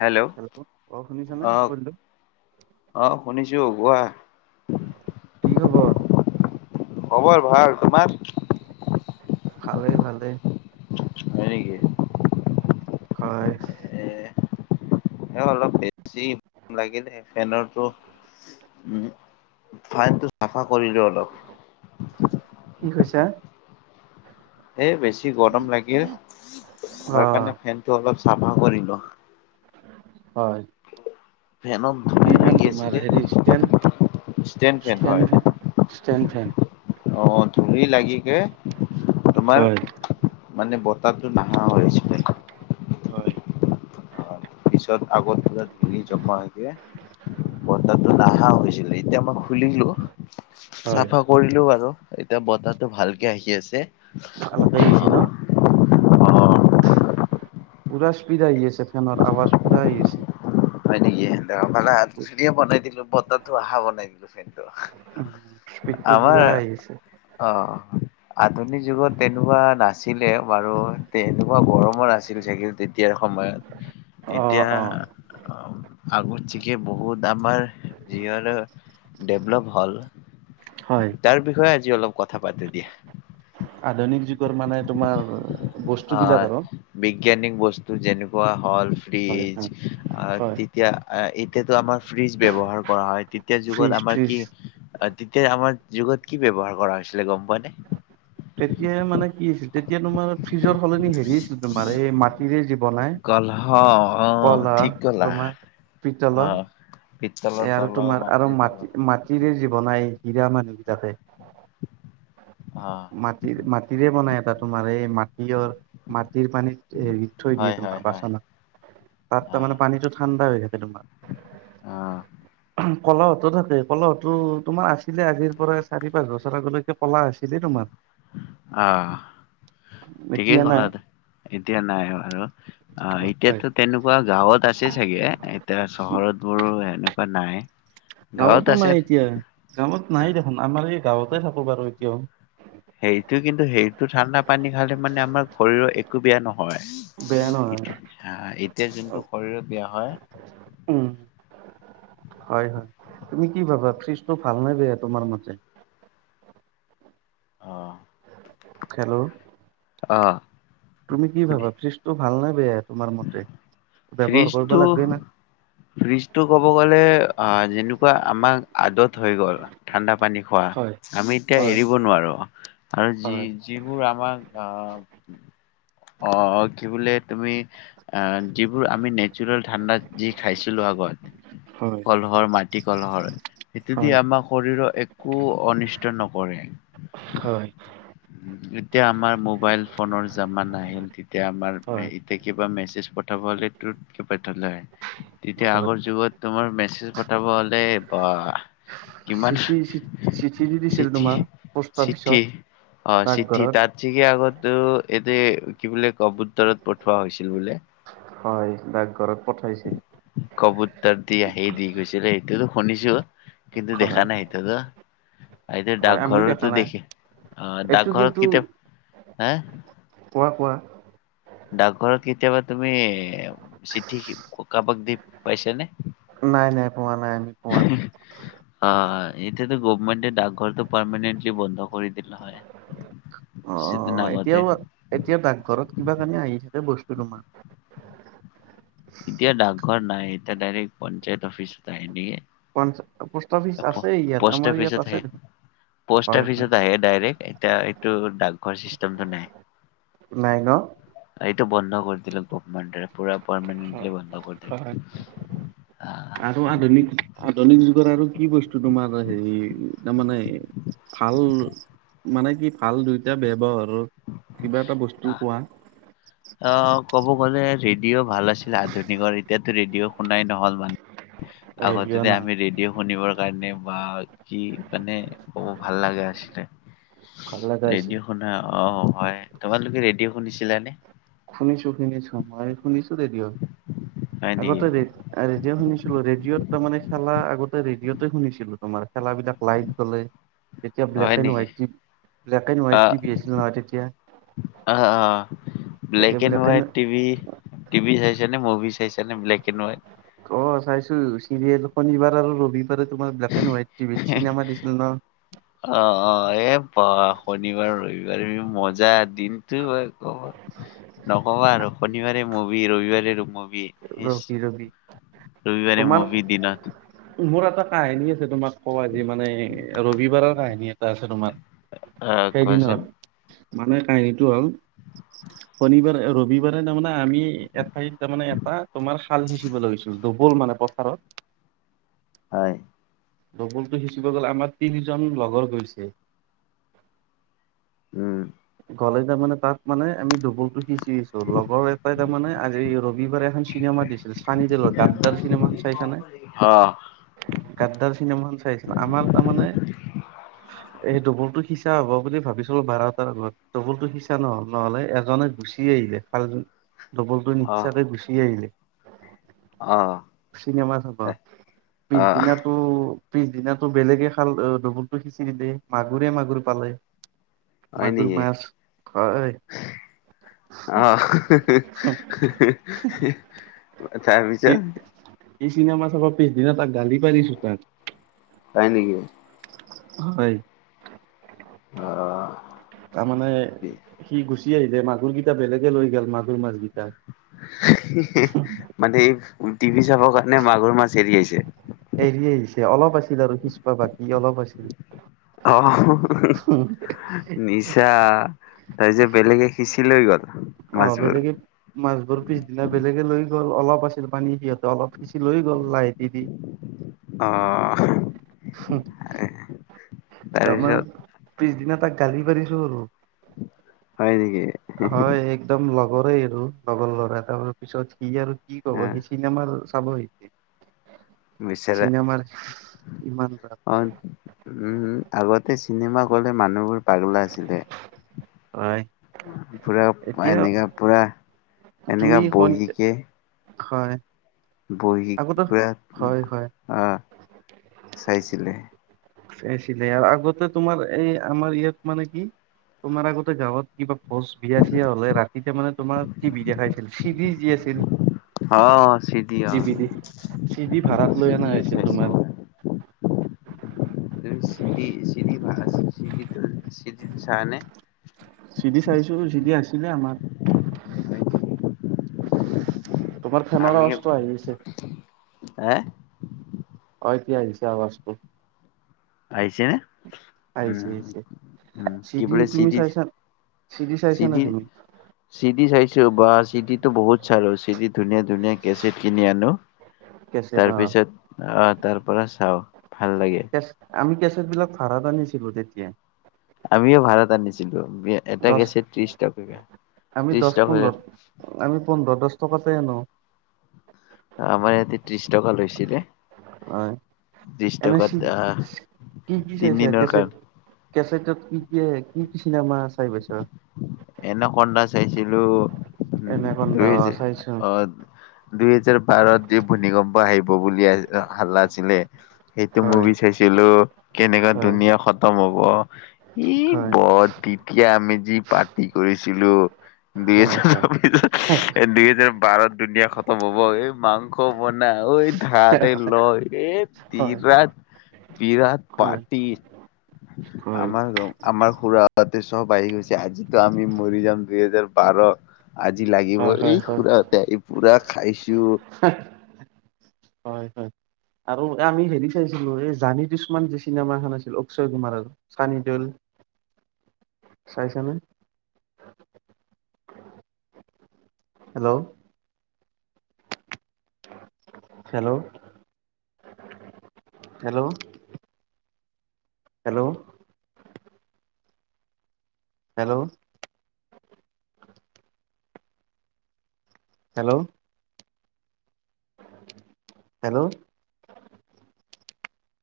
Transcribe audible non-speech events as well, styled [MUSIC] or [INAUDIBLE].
Hello অ শুনিছানে অ', বন্ধু অ', শুনিছোঁ কোৱা। কি খবৰ? খবৰ ভাল। তোমাৰ? ভালেই, ভালেই। হয়, নেকি? হয়। এ এ অলপ বেছি লাগিলে, ফেনৰটো উম, ফেনটো চাফা কৰিলো অলপ। কি কৈছা? এ বেছি গৰম লাগিল, অ তাৰ কাৰণে ফেনটো অলপ চাফা কৰিলো। হয়। ফেন' কি ফেন তোমাৰ? হেৰি, ষ্টেণ ষ্টেণ্ড ফেন হয় ষ্টেণফেন, ষ্টেনফেন। অ', ধুলি লাগিকে, তোমাৰ হয় মানে বতাহটো নাহা হৈছে। হয়। অ'। পিছত আগত পুৰা ধূলি জমা হয়গে। বতাহ টো নাহা হৈছিলে এতিয়া মই খুলিলো, হয় চাফা কৰিলো আৰু এতিয়া বতাহটো ভালকে আহি আছে। ভালকৈ আইছি ন'? পুৰা স্পীড আহি আছে ফেনৰ আৱাজ পুৰা আহ আছে। হয় নেকি? [UNINTELLIGIBLE] [UNINTELLIGIBLE] স্পীডটো পুৰা আহি আছে। অহ। আধুনিক যুগত তেনেকুৱা নাছিলে বাৰু, তেনেকুৱা গৰমত আছিল চাগে তেতিয়াৰ সময়ত। [INAUDIBLE] এতিয়া অ আগতিয়াকে বহুত আমাৰ যি হলেও ডেভলপ হ'ল, হয় তাৰ বিষয়ে আজি অলপ কথা পাতো দিয়া। আধুনিক যুগৰ মানে তোমাৰ বস্তুবিলাক আহ, আৰু বিজ্ঞানিক বস্তু যেনেকুৱা হ'ল হয় ফ্ৰিজ আ হয় তেতিয়া এতিয়াতো আমাৰ ফ্ৰিজ ব্যৱহাৰ কৰা হয়। তেতিয়া ফ্ৰিজ যুগত আমাৰ ফ্ৰিজ কি তেতিয়া আমাৰ যুগত কি ব্যবহাৰ কৰা হৈছিলে গম পোৱা নে? তেতিয়া মানে কি হৈছিল, তেতিয়া তোমাৰ ফ্ৰিজৰ সলনি হেৰি আছিল তোমাৰ এ মাট [UNINTELLIGIBLE] জি বনাই, কলহ অ ঠিক কলহ কলা তোমাৰ পিতলৰ। অ' পিতলৰ এ আৰু কলহ তোমাৰ আৰু মাটিৰ কলহ মাটি মাটিৰে যে বনাই হীৰা মানুহবিলাকে। অহ। মাটিৰ মাটিৰে বনাই এটা তোমাৰ। এ মাটি মাটিৰ পানীত হেৰি থৈ হয় দিয়ে হয় তোমাৰ হয় বাচনত। তাত তামানে পানীটো ঠাণ্ডা হৈ থাকে তোমাৰ। অ। কলহতো থাকে, কলহতো তোমাৰ আছিলে আজিৰ পৰা চাৰি, পাঁচ বছৰ আগলৈকে কলাহ আছিলে তোমাৰ। আহ। ঠিকেই এতিয়া নাই ক'লা দে, এতিয়া নাই বাৰু। আহ হয় এতিয়াতো তেনেকু কুৱা গাঁৱত আছে চাগে, এতিয়া চহৰত বোৰো এনেকুৱা নাই। গাঁৱত গাঁৱতো আছে নাই এতিয়া। গাঁৱত নাই দেখোন, আমাৰ এই গাঁৱতে থাকো বাৰু এতিয়াও। সেইটো কিন্তু সেইটো ঠাণ্ডা পানী খালে মানে আমাৰ শৰীৰৰ এ একো বেয়া নহয়। বেয়া নহয় এতিয়া এতিয়া যোনটো শৰীৰৰ বেয়া হয়। উম। হয়, হয়, তুমি কি ভাবা? ফ্ৰিজটো ভাল নে বেয়া তোমাৰ মতে? অঁ। খেল অ। তুমি কি শুনি ভাবা? ফ্ৰিজটো ভাল নে বেয়া তোমাৰ মতে? ব্যৱহাৰ কৰিব ফ্ৰিজটো লাগে না? ফ্ৰিজটো ক'ব গ'লে অ যেনেকুৱা আমাৰ আদত হৈ গ'ল। ঠাণ্ডা পানী খোৱা। হয় আমি এতিয়া হয় এৰিব নোৱাৰো আৰু যি হয় যিবোৰ আমাক আ', অ' কি বোলে তুমি আহ যিবোৰ আমি নেচাৰেল ঠাণ্ডা যি খাইছিলো আগত কলহৰ মাটি কলহৰ, সেইটোদি হয় আমাৰ শৰীৰৰ এক কো অনিষ্ট নকৰে। হয়। এতিয়া আমাৰ মোবাইল ফোনৰ জামানা আহিল। তেতিয়া আমাৰ [UNINTELLIGIBLE] কিবা মেছেজ পঠাব হ'লে তুত কে পঠালে হয়। তেতিয়া হয় আগৰ যুগত তোমাৰ মেছেজ পঠাব হ'লে বাহ। চিঠি চি চিঠি দি দিছিল চিঠি তোমা পোষ্ট চিঠি অফিচত। অ। চিঠি ডাকঘৰত তাত থিকে আগতো এতে কি বোলে কবুত্তৰত পঠোৱা হৈছিল বোলে? হয়। ডাকঘৰত পঠাইছে। কবুতৰ, দি আহি দি গৈছিলে সেইটো শুনিছো কিন্তু হয় দেখা নাই। আটো হয় আমিও দেখা ডাকঘৰৰতো, নাই দেখি অ এইটো কিন্তু ডাকঘৰত, কিতি হা কোৱা কোৱা? ডাকঘৰত, কেতিয়াবা তুমি চিঠি, কাৰবাক দি পাইছ নে? নাই নাই পোৱা নাই আমি। পোৱা নাই অ এতিয়াতো গভমেটে ডাকঘৰটো, পাৰমানেণ্টলি বন্ধ কৰি দিল হয়। [UNINTELLIGIBLE] অ কিছুদিন আগতে এতিয়াও এতিয়া ডাকঘৰত, কিবা কাৰণে আহি থাকে বস্তু তোমাৰ। এতিয়া ডাকঘৰ, নাই এতিয়া ডাইৰেক্ট পঞ্চায়ত, অফিচত আহি দিয়ে। পঞ্চ পু প'ষ্ট অফিচত, -আহ প'ষ্ট হয় হয় অফিচত, আহে ডাইৰেক্ট। এতিয়া এইটো ডাকঘৰ, চিষ্টেম নাই। নাই ন এইটো বন্ধ কৰি দিলো গভমেণ্ট, পুৰা পাৰমানেটলি বন্ধ কৰিল। হয় আ আৰু আধুনিক আধুনিক যুগত আৰু কি বস্তু তোমাৰ হেৰি তাৰমানে। ভাল মানে কি ভাল দুইটা বৱহাৰৰ কিবা এটা বস্তু আহ, কোৱা? অ ক'ব গ'লে ৰেডিঅ, ' ভাল আছিল আধুনিকৰ এতিয়াতো ৰেডিঅ, ' শুনাই নহল মানুহ। ৰেডিঅ' আগতেতে নাই আমি ৰেডিঅ', শুনিবৰ কাৰণে বা কি মানে কব ভাল লাগা আছিলে। ভাল লগা হৈছে ৰেডিঅ, ' শুনা অ হয় তোমালোকে ৰেডিঅ', শুনিছিলানে? শুনিছো শুনিছো মই শুনিছো ৰেডিঅ', হয় নেকি? আগতে ৰেডিঅ ৰেডিঅ' শুনিছিলো ৰেডিঅ'ত, তাৰ মানে খেলা আগতে ৰেডিঅ'তে শুনিছিলো তোমাৰ খেলাবিলাক লাইফ চলে। তেতিয়া হয় ব্লেক এণ্ড নেকি? White T- black, and, white, অ' টি, ভি -আছিল নহয় তেতিয়া। অ অ black, and, white, T V TV চাইছে নে মুভি, চাইছা নে ব্লেক এণ্ড হোৱাইট অ চাইছো চিৰিয়েল, শনিবাৰ, আৰু ৰবিবাৰে, তোমাৰ ব্লেক এণ্ড হোৱাইট টিভিত চিনেমা, দিছিল ন। অ অ এ বাহ শনিবাৰ, ৰবিবাৰি, মজা দিন। কবা নকবা আৰু শনিবাৰে, মুভি ৰবিবাৰে, ৰূপমি ৰবি ৰবি ৰবিবাৰে তোমাৰ মুভি দিনত। মোৰ এটা কাহিনী আছে। তোমাক কোৱা আজি মানে ৰবিবাৰৰ, কাহিনী এটা আছে তোমাৰ। অ' কোৱাচোন সেইদিনত মানুহে কাহিনীটো হ'ল। শনিবাৰে, ৰবিবাৰে, তাৰমানে আমি এঠাইত তাৰমানে এটা। তোমাৰ খাল সিঁচিব লাগৈছিলো। দবল, মানে পথাৰত। হয়। ডবলটো, সিঁচিব গ'লে আমাৰ তিনিজন লগৰ গৈছে। উম গ'লে তাৰ মানে তাত মানে আমি ডবলতটো সিঁচিছো। ত লগৰ এটা তাৰমানে আজি ৰবিবাৰে এখন চিনেমা দিছিল চানিডলৰ গাদ্দাৰ, চিনেমা এখন চাইছানে। অ গাদ্দাৰ, চিনেমাখন চাই আছিল আমাৰ তাৰমানে। এই দুমৰটো সিচা হব বুলি ভাবিছিলো বাৰটাৰ আগত। ডবলতটো, সিচা নহ'ল নহলে এজনে গুচি আহিলে খাল জন। ডবলটো অ' নিসিচাকে গুচি আহিলে। চিনেমা চাব পিছদিনা টো পিছদিনাটো বেলেগে খাল আ ডবুলটো সিঁচি দিলে মাগুৰে মাগুৰ পালে। মাগুৰ মাছ খোৱা ঐ। আহ, হুহুহু হুহুহ হিহ। উ তাৰ পিছত। ই চিনেমা চাব পিছদিনা তাক গালি পাৰিছোঁ তাক। তাই নেকি? হয়। অহ। তাৰমানে সি গুচি আহিলে, মাগুৰগিটা বেলেগে লৈ গল মাগুৰ মাছগিটা। হিহিহি মানে এই টিভি চাবৰ কাৰণে মাগুৰ মাছ এৰি আহিছে। এৰি আহিছে, অলপ আছিল আৰু সিচবা বাকী অলপ আছিল। অহহ [UNINTELLIGIBLE] নিছা তাৰপিছে বেলেগে সিঁচি লৈ গ'ল। অ মাছবোৰ বেলেগে মাছবোৰ পিছদিনা বেলেগে লৈ গ'ল অলপ আছিল পানী সিহঁতে অলপ সিঁচি লৈ গ'ল লাইটেদি দি। [INAUDIBLE] অহ হুম। তাৰ মই তাৰপিছত পিছদিনা তাক গালি পাৰিছো আৰু। হয় নেকি হয় এক দম লগৰে আৰু লগৰ ল'ৰা তাৰ পিছত সি আৰু কি ক'ব অ সিচ চিনেমাৰ চাব সি, বিচাৰা চিনেমাৰ ইমান অ ভাল। উম আগতে চিনেমা গ'লে মানুহবোৰ পাগলা আছিলে, হয় পুৰা এতিয়া এনেকা পুৰা এনেকা তুমি খন বহিকে হয়। বহী আগতে পুৰা উম হয় হয় আহ চাইছিলে। চাইছিলে আৰু আগতে তোমাৰ এই আমাৰ ইয়াত মানে কি তোমাৰ আগতে গাঁৱত কিবা ভোজ বিয়া - চিয়া হলে ৰাতিতে মানে তোমাৰ টিভি দেখাইছিল, চিদি যি আছিল। হ চি দি অ, টিভি চিডি ভাড়াত লৈ অনা চিদিয়ে হৈছিল চাইছো তোমাৰ মই। তোৰ চি দি, চি দি বা চি দিত চি দিত চাৱা নে? চিদি চাইছো, চিদি আছিলে আমাৰ। তোমাৰ ফেনৰ আৱাজটো আহি আছে। এ? অ এতিয়া আহিছে আৱাজটো। আহিছে নে? আহিছে উম, আহিছে উম কি চিডি বুলে চি তুমি দিৰ, চাইছা চিডি চাইছা চি না দিৰ তুমি চি ডি চাইছো বা চি ডি টো বহুত চালো, চি ডি ধুনীয়া ধুনীয়া কেছেট কিনি আনো। কেছেট তাৰ অ পিছত আহ তাৰ পৰা চাও, ভাল লাগে। কেচ, আমি কেচেটবিলাক ভাড়াত আনিছিলোঁ তেতিয়া। আমিও ভাড়াত আনিছিলো বি এটা দহ কেছেট ত্ৰিশ টকাকে, আমি ত্ৰিশ দহ টকাকে পোন্ধৰ আমি পোন্ধৰ, দচ টকাতে আনো। আমাৰ ইয়াতে ত্ৰিশ টকা লৈছিলে। হয়, ত্ৰিশ এনে টকাত চি, আহ কি কি চাইছা তিনদিনৰ কেছেট? কাৰণে কেছেটত কি কি, কি কি চিনেমা চাই পাইছোঁ। এনে কন্দা চাইছিলোঁ এনাকন্দা অ চাইছো [UNINTELLIGIBLE] দুহেজাৰ বাৰত যি ভূমিকম্প আহিব বুলি হালা আছিলে। সেইটো হয় মুভি চাইছিলোঁ, কেনেকা হয় দুনীয়া খতম হ'ব। ই হয় বৰ তেতিয়া আমি যি পাৰ্টি কৰিছিলোঁ। [UNINTELLIGIBLE] হয় হয় দুহেজাৰ বাৰত দুনীয়া খতম হ'ব এই মাংস ক'ব না ঐ ধাৰে লয় এ হয় [UNINTELLIGIBLE] বিৰাট হয় পাৰ্টি। হয় আমাৰ গাঁৱৰ আমাৰ খুৰাহঁতে চব আহি গৈছে আজি। ত' আমি মৰি যাম দুইহেজাৰ বাৰ। আজি হয় লাগিবই হয় এই হয় খুৰাহঁতে আহি পুৰা খাইছোঁ। হয় হয়। [UNINTELLIGIBLE] আমি হেৰি চাইছিলোঁ এই জানি দুুছমন যে চিনেমা এখন আছিল অক্ষয় কুমাৰৰ। চানিদেৱল, চাইছানে। Hello. Hello. Hello. Hello. Hello. Hello. Hello.